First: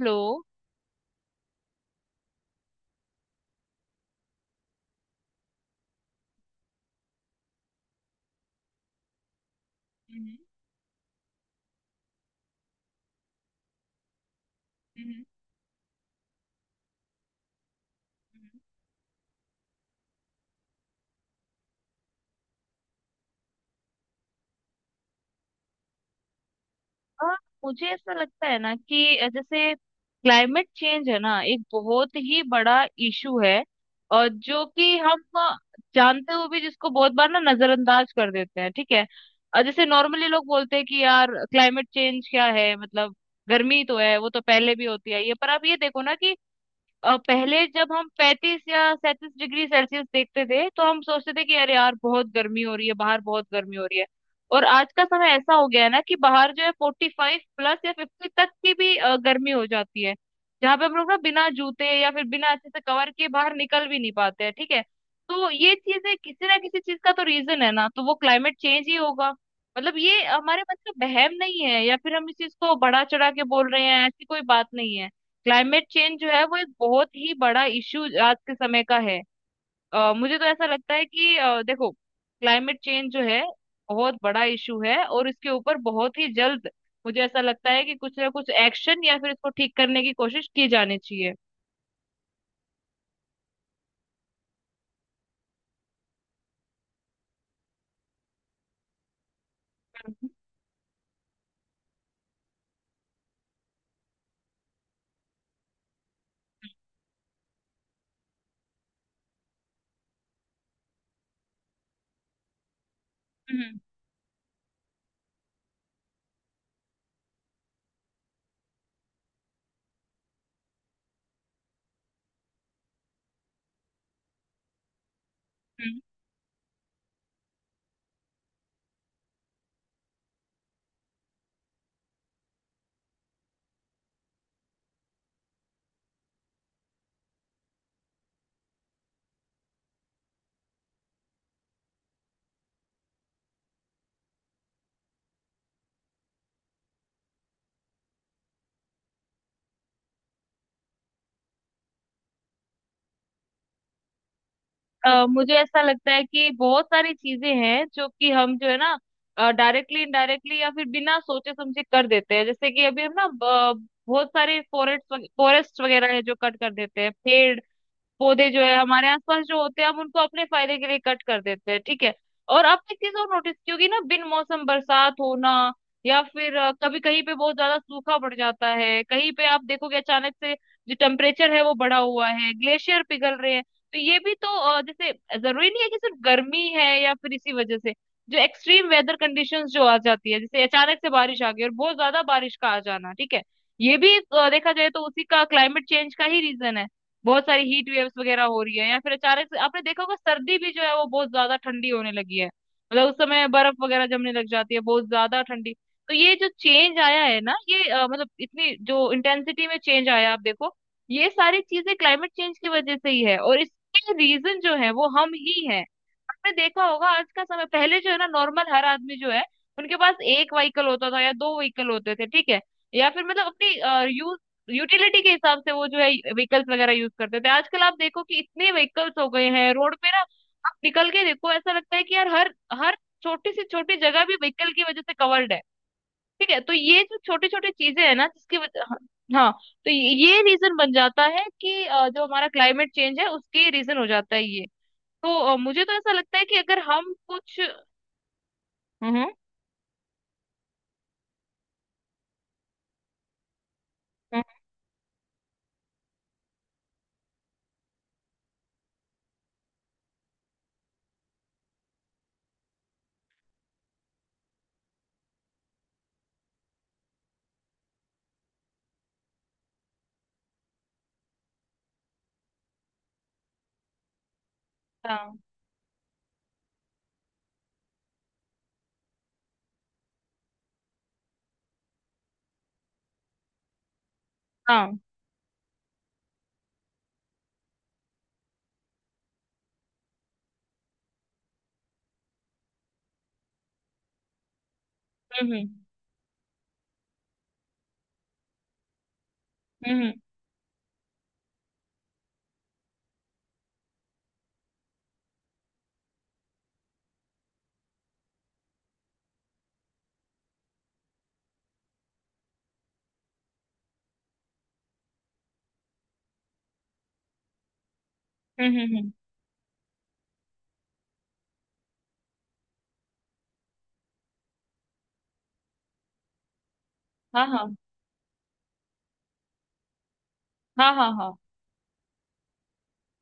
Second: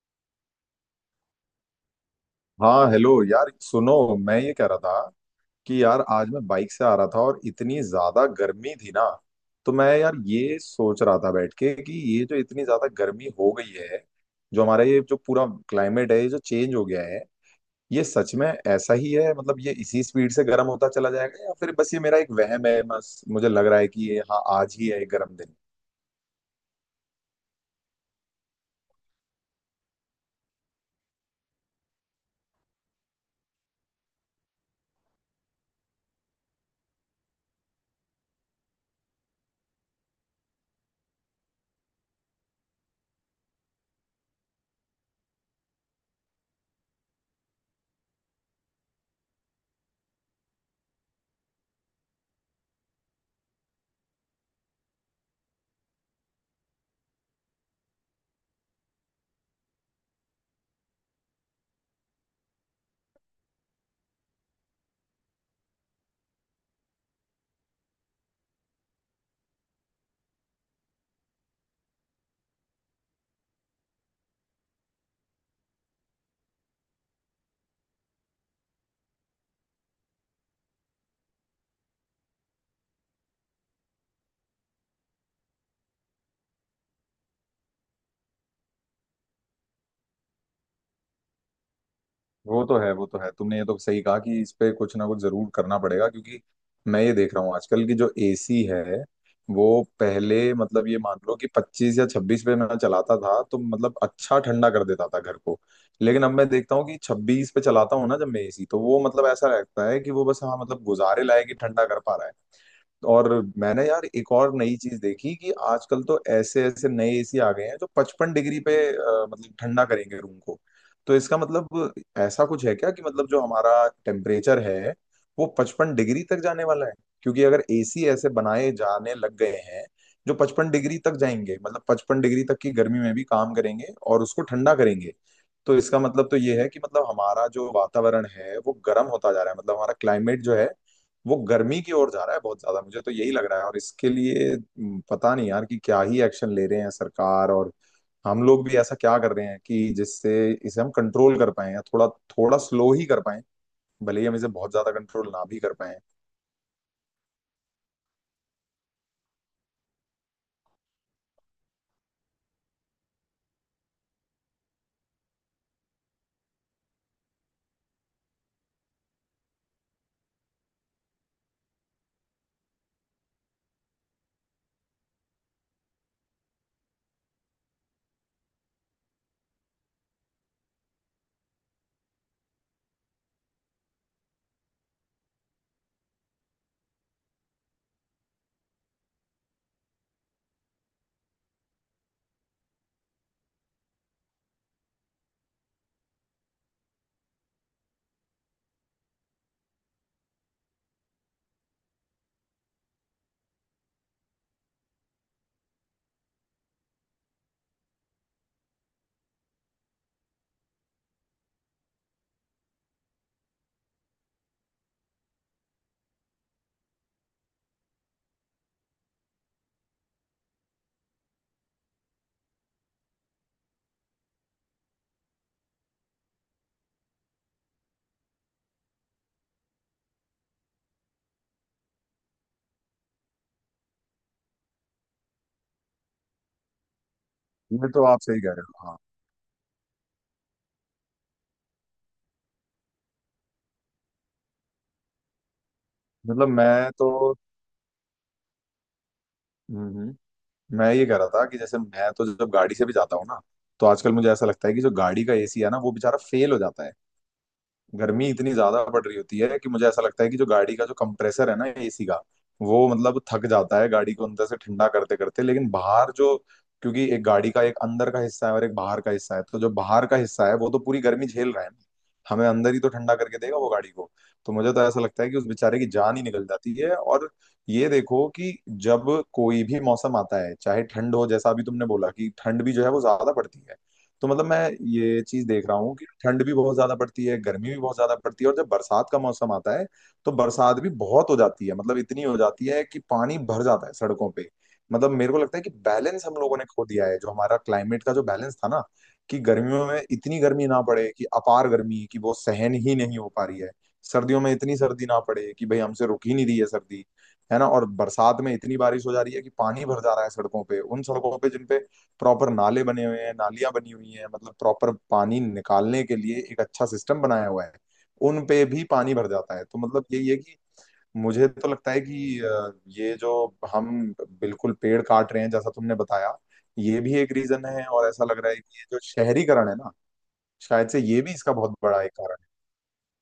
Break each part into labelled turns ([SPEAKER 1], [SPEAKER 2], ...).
[SPEAKER 1] लो।
[SPEAKER 2] हाँ हेलो यार सुनो। मैं ये कह रहा था कि यार आज मैं बाइक से आ रहा था और इतनी ज्यादा गर्मी थी ना। तो मैं यार
[SPEAKER 1] हम्म,
[SPEAKER 2] ये सोच रहा था बैठ के कि ये जो इतनी ज्यादा गर्मी हो गई है, जो हमारा ये जो
[SPEAKER 1] हम्म,
[SPEAKER 2] पूरा क्लाइमेट है ये जो चेंज हो गया है, ये सच में
[SPEAKER 1] हम्म,
[SPEAKER 2] ऐसा ही है मतलब ये इसी स्पीड से गर्म होता चला जाएगा या फिर बस ये मेरा एक वहम है, बस मुझे लग रहा है कि ये हाँ आज ही है एक गर्म दिन।
[SPEAKER 1] और मुझे ऐसा लगता है ना कि जैसे क्लाइमेट चेंज है ना एक बहुत ही बड़ा इशू है। और जो कि हम जानते हुए भी जिसको बहुत बार ना नजरअंदाज कर देते हैं, ठीक है। और जैसे नॉर्मली लोग बोलते हैं कि यार क्लाइमेट चेंज क्या है, मतलब गर्मी तो है वो तो पहले भी होती आई है, पर आप ये देखो ना कि पहले जब हम 35 या 37 डिग्री सेल्सियस देखते थे तो हम सोचते थे कि अरे यार बहुत गर्मी हो रही है, बाहर बहुत गर्मी हो रही है। और आज का समय ऐसा हो गया है ना कि बाहर जो है 45 प्लस या 50 तक की भी गर्मी हो जाती है, जहाँ पे हम लोग ना बिना जूते या फिर बिना अच्छे से कवर के बाहर निकल भी नहीं पाते हैं, ठीक है। तो ये चीजें किसी ना किसी चीज का तो रीजन है ना, तो वो क्लाइमेट चेंज ही होगा। मतलब ये हमारे मन का बहम नहीं है या फिर हम इस चीज को बढ़ा चढ़ा के बोल रहे हैं, ऐसी कोई बात नहीं है। क्लाइमेट चेंज जो है वो एक बहुत ही बड़ा इश्यू आज के समय का है। मुझे तो ऐसा लगता है कि देखो क्लाइमेट चेंज जो है बहुत बड़ा इशू है, और इसके ऊपर बहुत ही जल्द मुझे ऐसा लगता है कि कुछ ना कुछ एक्शन या फिर इसको ठीक करने की कोशिश की जानी चाहिए।
[SPEAKER 2] वो तो है वो तो है, तुमने ये तो सही कहा कि इस पे कुछ ना कुछ जरूर करना पड़ेगा, क्योंकि मैं ये देख रहा हूँ आजकल की जो एसी है, वो
[SPEAKER 1] हम्म,
[SPEAKER 2] पहले मतलब ये मान लो कि पच्चीस या छब्बीस पे मैं चलाता था तो मतलब अच्छा ठंडा कर देता था घर को। लेकिन अब मैं देखता हूँ कि छब्बीस पे चलाता हूँ ना जब मैं एसी, तो वो मतलब ऐसा लगता है कि वो बस हाँ मतलब गुजारे लायक ही ठंडा कर पा रहा है। और
[SPEAKER 1] हम्म,
[SPEAKER 2] मैंने यार एक और नई चीज देखी कि आजकल तो ऐसे ऐसे नए एसी आ गए हैं जो पचपन डिग्री पे मतलब ठंडा करेंगे रूम को। तो इसका मतलब ऐसा कुछ है क्या कि मतलब जो हमारा टेम्परेचर है वो पचपन
[SPEAKER 1] हम्म,
[SPEAKER 2] डिग्री तक जाने वाला है। क्योंकि अगर एसी ऐसे बनाए जाने लग गए हैं जो पचपन डिग्री तक जाएंगे मतलब पचपन डिग्री तक की गर्मी में भी काम करेंगे और उसको ठंडा करेंगे, तो इसका मतलब तो ये है कि मतलब हमारा जो वातावरण है वो गर्म होता जा रहा है, मतलब हमारा क्लाइमेट जो है वो गर्मी की ओर जा रहा है बहुत ज्यादा। मुझे तो यही लग रहा है। और इसके लिए पता नहीं यार कि क्या ही एक्शन ले रहे हैं सरकार, और हम लोग भी ऐसा क्या कर रहे हैं कि जिससे इसे हम कंट्रोल कर पाए या थोड़ा थोड़ा स्लो ही कर पाए, भले ही हम इसे बहुत ज्यादा कंट्रोल ना
[SPEAKER 1] मुझे
[SPEAKER 2] भी कर
[SPEAKER 1] ऐसा
[SPEAKER 2] पाए।
[SPEAKER 1] लगता है कि बहुत सारी चीजें हैं जो कि हम जो है ना डायरेक्टली इनडायरेक्टली या फिर बिना सोचे समझे कर देते हैं, जैसे कि अभी हम ना बहुत सारे फॉरेस्ट फॉरेस्ट वगैरह है जो कट कर देते हैं, पेड़ पौधे जो है हमारे आसपास जो होते हैं हम उनको अपने फायदे के लिए कट कर देते हैं, ठीक है। और आपने एक चीज और नोटिस की होगी ना, बिन मौसम बरसात होना, या फिर कभी कहीं पे बहुत ज्यादा सूखा पड़ जाता है, कहीं पे आप देखोगे अचानक से जो टेम्परेचर है वो बढ़ा हुआ है, ग्लेशियर पिघल रहे हैं। तो ये भी तो जैसे जरूरी नहीं है कि सिर्फ गर्मी है, या फिर इसी वजह से जो एक्सट्रीम वेदर कंडीशंस जो आ जाती है, जैसे अचानक से बारिश आ गई और बहुत ज्यादा बारिश का आ जाना, ठीक है। ये भी देखा जाए तो उसी का, क्लाइमेट चेंज का ही रीजन है। बहुत सारी हीट वेव्स वगैरह हो रही है, या फिर अचानक से आपने देखा होगा सर्दी भी जो है वो बहुत ज्यादा ठंडी होने लगी है, मतलब उस समय बर्फ वगैरह जमने लग जाती है बहुत ज्यादा ठंडी। तो ये जो चेंज आया है ना ये मतलब इतनी जो इंटेंसिटी में चेंज आया आप देखो, ये सारी चीजें क्लाइमेट चेंज की वजह से ही है, और इसके रीजन जो है वो हम ही हैं। आपने देखा होगा, आज का समय पहले जो है ना, नॉर्मल हर आदमी जो है उनके पास एक व्हीकल होता था या दो व्हीकल होते थे, ठीक है। या फिर मतलब अपनी यूटिलिटी के हिसाब से वो जो है व्हीकल्स वगैरह यूज करते थे। आजकल आप देखो कि इतने व्हीकल्स हो गए हैं रोड पे ना, आप निकल के देखो ऐसा लगता है कि यार हर हर छोटी सी छोटी जगह भी व्हीकल की वजह से कवर्ड है, ठीक है। तो ये जो छोटी छोटी
[SPEAKER 2] ये
[SPEAKER 1] चीजें
[SPEAKER 2] तो
[SPEAKER 1] है
[SPEAKER 2] आप
[SPEAKER 1] ना
[SPEAKER 2] सही कह
[SPEAKER 1] जिसकी
[SPEAKER 2] रहे
[SPEAKER 1] वजह,
[SPEAKER 2] हो,
[SPEAKER 1] हाँ,
[SPEAKER 2] हाँ।
[SPEAKER 1] हाँ, तो ये रीजन बन जाता है कि जो हमारा क्लाइमेट चेंज है उसके रीजन हो जाता है ये। तो मुझे तो ऐसा लगता है
[SPEAKER 2] मतलब
[SPEAKER 1] कि अगर
[SPEAKER 2] मैं
[SPEAKER 1] हम
[SPEAKER 2] तो,
[SPEAKER 1] कुछ, हम्म,
[SPEAKER 2] हम्म हम्म, मैं ये कह रहा था कि जैसे मैं तो जब गाड़ी से भी जाता हूँ ना, तो आजकल मुझे
[SPEAKER 1] हम्म,
[SPEAKER 2] ऐसा लगता है कि जो गाड़ी का एसी है ना वो बेचारा फेल हो जाता है। गर्मी इतनी ज्यादा पड़ रही होती है कि मुझे ऐसा लगता है कि जो गाड़ी का जो कंप्रेसर है ना एसी का, वो मतलब थक जाता है गाड़ी को अंदर से ठंडा करते करते। लेकिन बाहर जो, क्योंकि एक गाड़ी का एक अंदर का हिस्सा है और एक बाहर का हिस्सा है, तो जो बाहर का हिस्सा है वो तो पूरी गर्मी झेल रहा है ना। हमें अंदर ही तो ठंडा करके देगा वो गाड़ी को। तो मुझे तो ऐसा लगता है कि
[SPEAKER 1] हाँ,
[SPEAKER 2] उस बेचारे की जान ही निकल जाती है। और ये देखो कि जब कोई भी मौसम आता है, चाहे ठंड हो, जैसा अभी तुमने बोला कि ठंड भी जो है वो ज्यादा पड़ती है। तो मतलब मैं
[SPEAKER 1] हाँ,
[SPEAKER 2] ये चीज देख रहा हूँ कि ठंड भी बहुत ज्यादा पड़ती है, गर्मी भी बहुत ज्यादा पड़ती है, और जब बरसात का मौसम आता है तो बरसात भी बहुत हो जाती है, मतलब इतनी हो जाती है कि पानी भर जाता है सड़कों पे। मतलब मेरे को लगता है
[SPEAKER 1] हम्म,
[SPEAKER 2] कि बैलेंस हम लोगों ने खो दिया है, जो हमारा क्लाइमेट का जो बैलेंस था ना, कि गर्मियों
[SPEAKER 1] हम्म,
[SPEAKER 2] में
[SPEAKER 1] हम्म,
[SPEAKER 2] इतनी गर्मी ना पड़े कि अपार गर्मी कि वो सहन ही नहीं हो पा रही है, सर्दियों में इतनी सर्दी ना पड़े कि भाई हमसे रुक ही नहीं रही है सर्दी, है ना, और बरसात में इतनी बारिश हो जा रही है कि पानी भर जा रहा है सड़कों पे, उन सड़कों पे जिन पे प्रॉपर नाले बने हुए हैं, नालियां बनी हुई हैं, मतलब प्रॉपर पानी निकालने के लिए एक अच्छा सिस्टम बनाया हुआ है, उन पे
[SPEAKER 1] हम्म,
[SPEAKER 2] भी
[SPEAKER 1] हम्म,
[SPEAKER 2] पानी भर जाता है। तो मतलब यही है कि मुझे तो लगता है कि ये जो हम बिल्कुल पेड़ काट रहे हैं जैसा तुमने बताया, ये भी एक
[SPEAKER 1] हाँ,
[SPEAKER 2] रीजन
[SPEAKER 1] हाँ,
[SPEAKER 2] है, और ऐसा लग रहा है कि ये जो शहरीकरण है ना, शायद
[SPEAKER 1] हाँ,
[SPEAKER 2] से
[SPEAKER 1] हाँ, हाँ,
[SPEAKER 2] ये भी
[SPEAKER 1] हाँ।
[SPEAKER 2] इसका बहुत बड़ा एक कारण है।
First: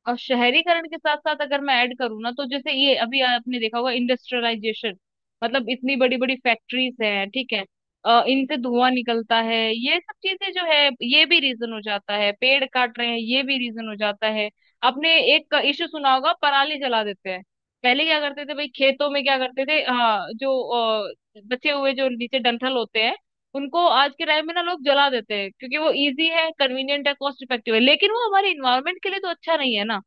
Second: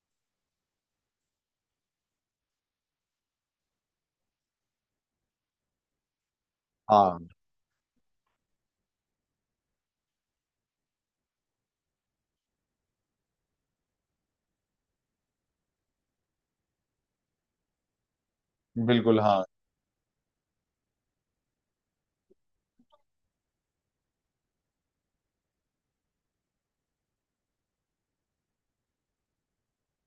[SPEAKER 1] और शहरीकरण के साथ साथ अगर मैं ऐड करूँ ना, तो जैसे ये अभी आपने देखा होगा इंडस्ट्रियलाइजेशन, मतलब इतनी बड़ी बड़ी फैक्ट्रीज
[SPEAKER 2] हाँ
[SPEAKER 1] हैं, ठीक है। इनसे धुआं निकलता है, ये सब चीजें जो है ये भी रीजन हो जाता है, पेड़ काट रहे हैं ये भी रीजन हो जाता है। आपने एक इशू सुना होगा, पराली जला देते हैं, पहले क्या करते थे भाई खेतों
[SPEAKER 2] बिल्कुल
[SPEAKER 1] में क्या
[SPEAKER 2] हाँ।
[SPEAKER 1] करते थे, हाँ, जो बचे हुए जो नीचे डंठल होते हैं उनको आज के टाइम में ना लोग जला देते हैं, क्योंकि वो इजी है, कन्वीनियंट है, कॉस्ट इफेक्टिव है, लेकिन वो हमारे इन्वायरमेंट के लिए तो अच्छा नहीं है ना,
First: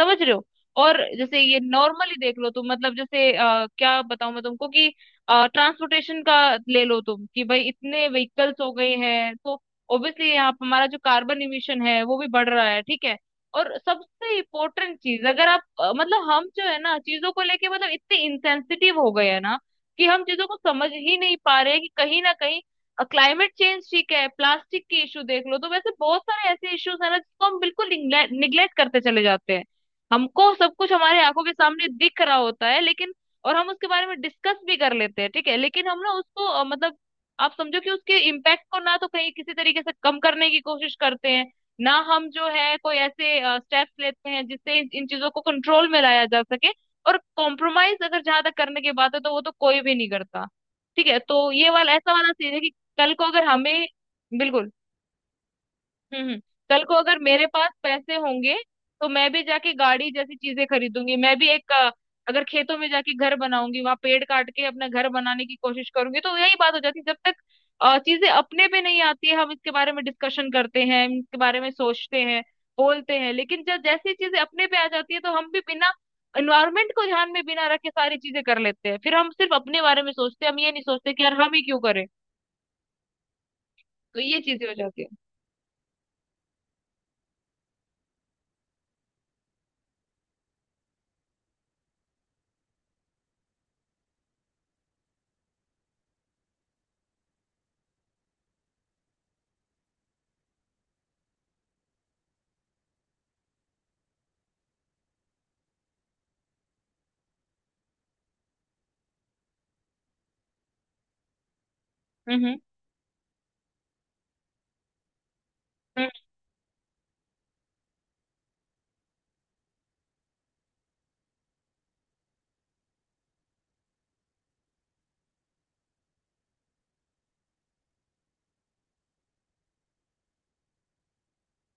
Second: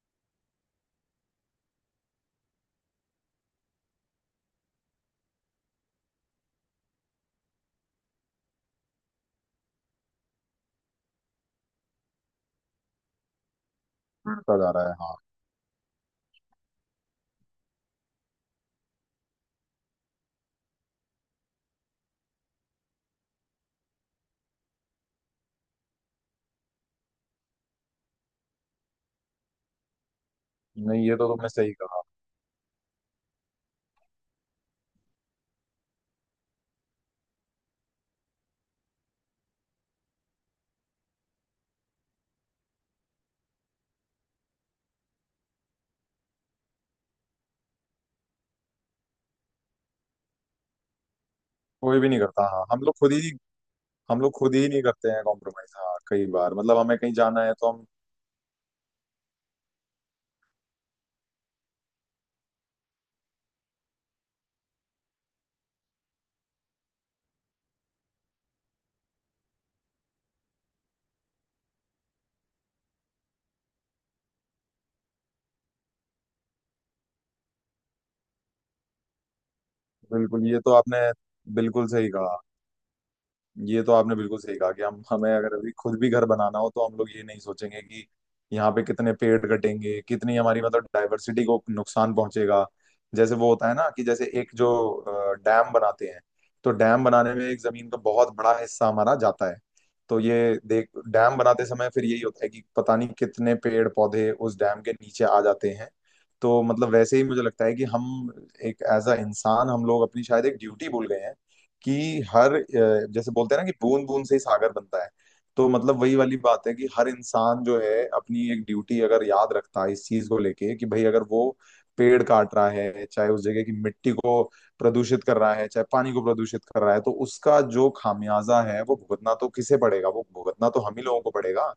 [SPEAKER 1] समझ रहे हो। और जैसे ये नॉर्मली देख लो तुम, मतलब जैसे क्या बताऊं मैं तुमको कि ट्रांसपोर्टेशन का ले लो तुम, कि भाई इतने व्हीकल्स हो गए हैं तो ऑब्वियसली यहाँ पे हमारा जो कार्बन इमिशन है वो भी बढ़ रहा है, ठीक है। और सबसे
[SPEAKER 2] बढ़ता जा रहा है,
[SPEAKER 1] इम्पोर्टेंट
[SPEAKER 2] हाँ।
[SPEAKER 1] चीज, अगर आप मतलब हम जो है ना चीजों को लेके, मतलब इतने इंसेंसिटिव हो गए हैं ना कि हम चीजों को समझ ही नहीं पा रहे हैं कि कहीं ना कहीं क्लाइमेट चेंज, ठीक है, प्लास्टिक के इशू देख लो, तो वैसे बहुत सारे ऐसे इश्यूज है ना जिसको हम बिल्कुल निग्लेक्ट करते चले जाते हैं। हमको सब कुछ
[SPEAKER 2] नहीं, ये
[SPEAKER 1] हमारे
[SPEAKER 2] तो
[SPEAKER 1] आंखों
[SPEAKER 2] तुमने
[SPEAKER 1] के
[SPEAKER 2] सही
[SPEAKER 1] सामने
[SPEAKER 2] कहा।
[SPEAKER 1] दिख रहा होता है लेकिन, और हम उसके बारे में डिस्कस भी कर लेते हैं, ठीक है, लेकिन हम ना उसको मतलब आप समझो कि उसके इम्पैक्ट को ना तो कहीं किसी तरीके से कम करने की कोशिश करते हैं, ना हम जो है कोई ऐसे स्टेप्स लेते हैं जिससे इन चीजों को कंट्रोल में लाया जा सके। और कॉम्प्रोमाइज अगर जहां तक करने की बात है तो वो तो कोई भी नहीं करता, ठीक है। तो ये वाला
[SPEAKER 2] कोई भी
[SPEAKER 1] ऐसा
[SPEAKER 2] नहीं
[SPEAKER 1] वाला
[SPEAKER 2] करता,
[SPEAKER 1] सीन है
[SPEAKER 2] हाँ।
[SPEAKER 1] कि
[SPEAKER 2] हम लोग खुद
[SPEAKER 1] कल को
[SPEAKER 2] ही,
[SPEAKER 1] अगर हमें,
[SPEAKER 2] हम लोग खुद ही
[SPEAKER 1] बिल्कुल,
[SPEAKER 2] नहीं करते हैं कॉम्प्रोमाइज, हाँ।
[SPEAKER 1] हम्म,
[SPEAKER 2] कई बार मतलब
[SPEAKER 1] कल को
[SPEAKER 2] हमें कहीं
[SPEAKER 1] अगर
[SPEAKER 2] जाना
[SPEAKER 1] मेरे
[SPEAKER 2] है
[SPEAKER 1] पास
[SPEAKER 2] तो हम,
[SPEAKER 1] पैसे होंगे, तो मैं भी जाके गाड़ी जैसी चीजें खरीदूंगी, मैं भी एक अगर खेतों में जाके घर बनाऊंगी, वहां पेड़ काट के अपना घर बनाने की कोशिश करूंगी, तो यही बात हो जाती है, जब तक चीजें अपने पे नहीं आती है हम इसके बारे में डिस्कशन करते हैं, इसके बारे में सोचते हैं, बोलते हैं। लेकिन जब जैसी चीजें अपने पे आ जाती है तो हम भी बिना एनवायरमेंट को ध्यान में बिना रखे सारी चीजें कर लेते हैं, फिर हम सिर्फ अपने बारे में सोचते
[SPEAKER 2] बिल्कुल।
[SPEAKER 1] हैं, हम
[SPEAKER 2] ये
[SPEAKER 1] ये
[SPEAKER 2] तो
[SPEAKER 1] नहीं
[SPEAKER 2] आपने
[SPEAKER 1] सोचते कि यार हम ही क्यों
[SPEAKER 2] बिल्कुल
[SPEAKER 1] करें।
[SPEAKER 2] सही कहा। ये तो आपने
[SPEAKER 1] तो
[SPEAKER 2] बिल्कुल
[SPEAKER 1] ये
[SPEAKER 2] सही
[SPEAKER 1] चीजें
[SPEAKER 2] कहा
[SPEAKER 1] हो
[SPEAKER 2] कि
[SPEAKER 1] जाती
[SPEAKER 2] हम
[SPEAKER 1] है,
[SPEAKER 2] हमें अगर अभी खुद भी घर बनाना हो तो हम लोग ये नहीं सोचेंगे कि यहाँ पे कितने पेड़ कटेंगे, कितनी हमारी मतलब डाइवर्सिटी को नुकसान पहुंचेगा। जैसे वो होता है ना कि जैसे एक जो डैम बनाते हैं, तो डैम बनाने में एक जमीन का बहुत बड़ा हिस्सा हमारा जाता है। तो ये देख, डैम बनाते समय फिर यही होता है कि पता नहीं कितने पेड़ पौधे उस डैम के नीचे आ जाते हैं। तो मतलब वैसे ही मुझे लगता है कि हम एक एज अ इंसान हम लोग अपनी शायद एक ड्यूटी भूल गए हैं, कि
[SPEAKER 1] हम्म,
[SPEAKER 2] हर
[SPEAKER 1] हम्म,
[SPEAKER 2] जैसे बोलते हैं ना कि बूंद बूंद से ही सागर बनता है। तो मतलब
[SPEAKER 1] हम्म,
[SPEAKER 2] वही वाली बात है कि हर इंसान जो है अपनी एक ड्यूटी अगर याद रखता है इस चीज को लेके, कि भाई अगर वो पेड़ काट रहा है, चाहे उस जगह की मिट्टी को प्रदूषित कर रहा है, चाहे पानी को प्रदूषित कर रहा है, तो उसका जो खामियाजा है वो भुगतना तो किसे पड़ेगा, वो भुगतना तो हम ही लोगों को पड़ेगा।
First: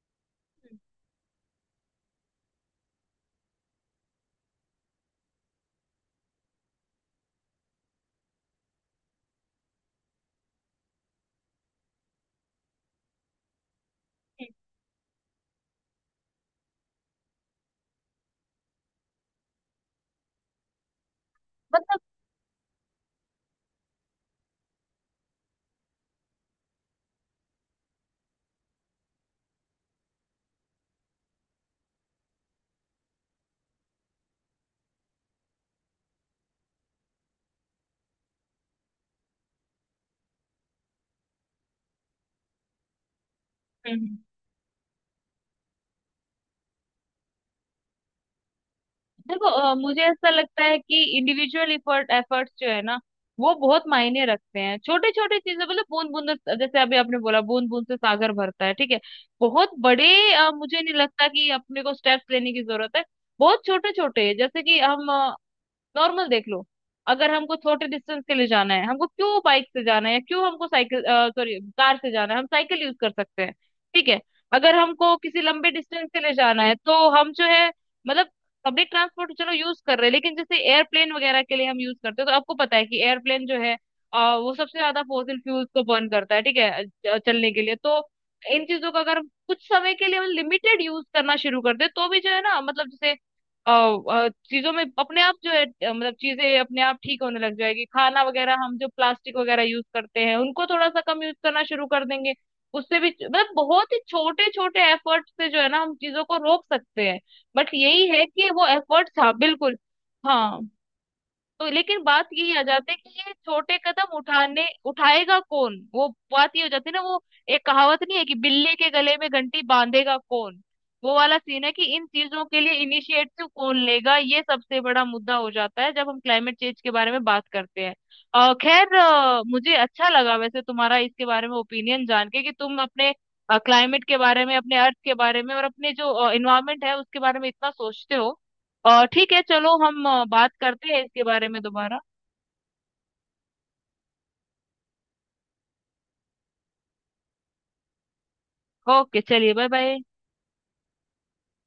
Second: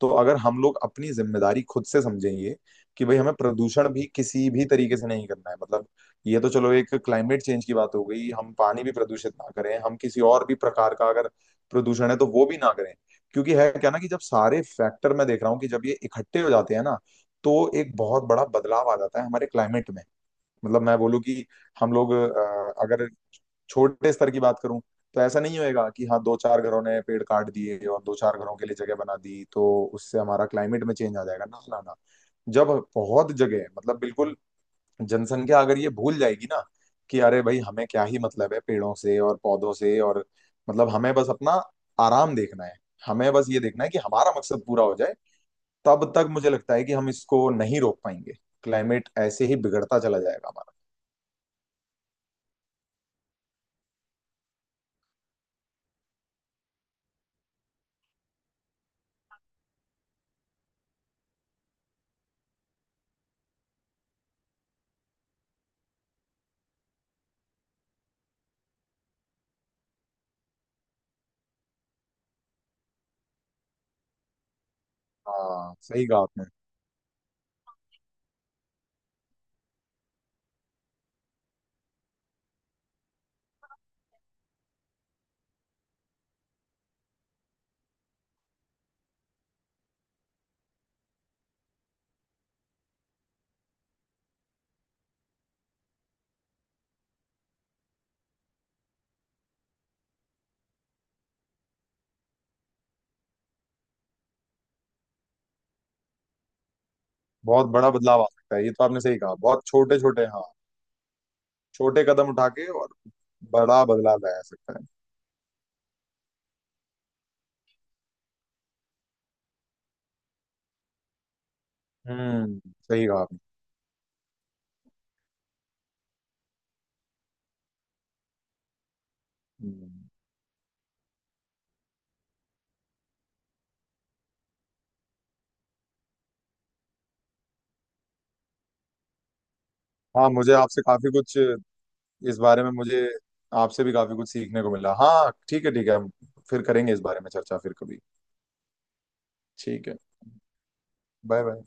[SPEAKER 2] तो अगर हम लोग अपनी जिम्मेदारी खुद से समझें ये, कि भाई हमें प्रदूषण भी किसी भी तरीके से नहीं करना है। मतलब ये तो चलो एक क्लाइमेट चेंज की बात हो गई, हम पानी भी प्रदूषित ना करें, हम किसी और भी प्रकार का अगर प्रदूषण है तो वो भी ना करें। क्योंकि है क्या ना कि जब
[SPEAKER 1] हम्म।
[SPEAKER 2] सारे फैक्टर मैं देख रहा हूँ कि जब ये इकट्ठे हो जाते हैं ना, तो एक बहुत बड़ा बदलाव आ जाता है हमारे क्लाइमेट में। मतलब मैं बोलूँ कि हम
[SPEAKER 1] मतलब,
[SPEAKER 2] लोग अगर छोटे स्तर की बात करूं, तो ऐसा नहीं होएगा कि हाँ दो चार घरों ने पेड़ काट दिए और दो चार घरों के लिए जगह बना दी तो उससे हमारा क्लाइमेट में चेंज आ जाएगा, ना ना ना। जब बहुत जगह है, मतलब बिल्कुल जनसंख्या अगर ये भूल जाएगी ना कि अरे भाई हमें क्या ही मतलब है पेड़ों से और पौधों से, और मतलब हमें बस अपना आराम देखना है, हमें बस ये देखना है कि
[SPEAKER 1] हम्म,
[SPEAKER 2] हमारा मकसद पूरा हो जाए, तब तक मुझे लगता है कि हम इसको नहीं रोक पाएंगे। क्लाइमेट ऐसे
[SPEAKER 1] देखो,
[SPEAKER 2] ही बिगड़ता
[SPEAKER 1] मुझे
[SPEAKER 2] चला
[SPEAKER 1] ऐसा
[SPEAKER 2] जाएगा
[SPEAKER 1] लगता
[SPEAKER 2] हमारा।
[SPEAKER 1] है कि इंडिविजुअल एफर्ट्स जो है ना वो बहुत मायने रखते हैं, छोटे छोटे चीजें, मतलब बूंद बूंद से- जैसे अभी आपने बोला बूंद बूंद से सागर भरता है, ठीक है। बहुत बड़े मुझे नहीं लगता कि अपने को स्टेप्स लेने की जरूरत है, बहुत छोटे छोटे, जैसे कि हम नॉर्मल देख लो, अगर हमको छोटे डिस्टेंस के लिए जाना है, हमको क्यों बाइक से जाना है, क्यों हमको साइकिल सॉरी कार से जाना है, हम साइकिल यूज कर सकते हैं, ठीक है। अगर हमको किसी लंबे
[SPEAKER 2] हाँ सही
[SPEAKER 1] डिस्टेंस के
[SPEAKER 2] कहा
[SPEAKER 1] लिए
[SPEAKER 2] आपने।
[SPEAKER 1] जाना है तो हम जो है मतलब पब्लिक ट्रांसपोर्ट चलो यूज कर रहे हैं, लेकिन जैसे एयरप्लेन वगैरह के लिए हम यूज करते हैं, तो आपको पता है कि एयरप्लेन जो है वो सबसे ज्यादा फॉसिल फ्यूल्स को बर्न करता है, ठीक है, चलने के लिए। तो इन चीजों का अगर हम कुछ समय के लिए लिमिटेड यूज करना शुरू कर दे तो भी जो है ना, मतलब जैसे चीजों में अपने आप जो है, मतलब चीजें अपने आप ठीक होने लग जाएगी, खाना वगैरह हम जो प्लास्टिक वगैरह यूज करते हैं उनको थोड़ा सा कम यूज करना शुरू कर देंगे, उससे भी मतलब बहुत ही छोटे छोटे एफर्ट से जो है ना हम चीजों को रोक सकते हैं।
[SPEAKER 2] बहुत
[SPEAKER 1] बट
[SPEAKER 2] बड़ा
[SPEAKER 1] यही
[SPEAKER 2] बदलाव
[SPEAKER 1] है
[SPEAKER 2] आ
[SPEAKER 1] कि
[SPEAKER 2] सकता है,
[SPEAKER 1] वो
[SPEAKER 2] ये तो आपने सही
[SPEAKER 1] एफर्ट्स, हाँ,
[SPEAKER 2] कहा, बहुत
[SPEAKER 1] बिल्कुल,
[SPEAKER 2] छोटे छोटे, हाँ।
[SPEAKER 1] हाँ। तो लेकिन
[SPEAKER 2] छोटे
[SPEAKER 1] बात
[SPEAKER 2] कदम उठा
[SPEAKER 1] यही आ
[SPEAKER 2] के और
[SPEAKER 1] जाती है कि ये छोटे
[SPEAKER 2] बड़ा
[SPEAKER 1] कदम
[SPEAKER 2] बदलाव लाया जा
[SPEAKER 1] उठाने,
[SPEAKER 2] सकता है।
[SPEAKER 1] उठाएगा कौन वो बात, ये हो जाती है ना वो, एक कहावत नहीं है कि बिल्ली के गले में घंटी बांधेगा कौन, वो वाला सीन है कि इन चीजों
[SPEAKER 2] हम्म,
[SPEAKER 1] के लिए
[SPEAKER 2] सही कहा आपने।
[SPEAKER 1] इनिशिएटिव कौन लेगा, ये सबसे बड़ा मुद्दा हो जाता है जब हम क्लाइमेट चेंज के बारे में बात करते हैं। खैर मुझे अच्छा
[SPEAKER 2] हम्म।
[SPEAKER 1] लगा वैसे तुम्हारा इसके बारे में ओपिनियन जान के, कि तुम अपने क्लाइमेट के बारे में, अपने अर्थ के बारे में, और अपने जो इन्वायरमेंट है उसके बारे में इतना सोचते हो। और ठीक है, चलो हम
[SPEAKER 2] हाँ
[SPEAKER 1] बात
[SPEAKER 2] मुझे आपसे
[SPEAKER 1] करते हैं
[SPEAKER 2] काफी
[SPEAKER 1] इसके
[SPEAKER 2] कुछ,
[SPEAKER 1] बारे में दोबारा।
[SPEAKER 2] इस बारे में मुझे आपसे भी काफी कुछ सीखने को मिला, हाँ। ठीक है ठीक है, हम फिर करेंगे इस बारे में चर्चा फिर कभी।
[SPEAKER 1] ओके, चलिए, बाय
[SPEAKER 2] ठीक है।
[SPEAKER 1] बाय।
[SPEAKER 2] Bye bye.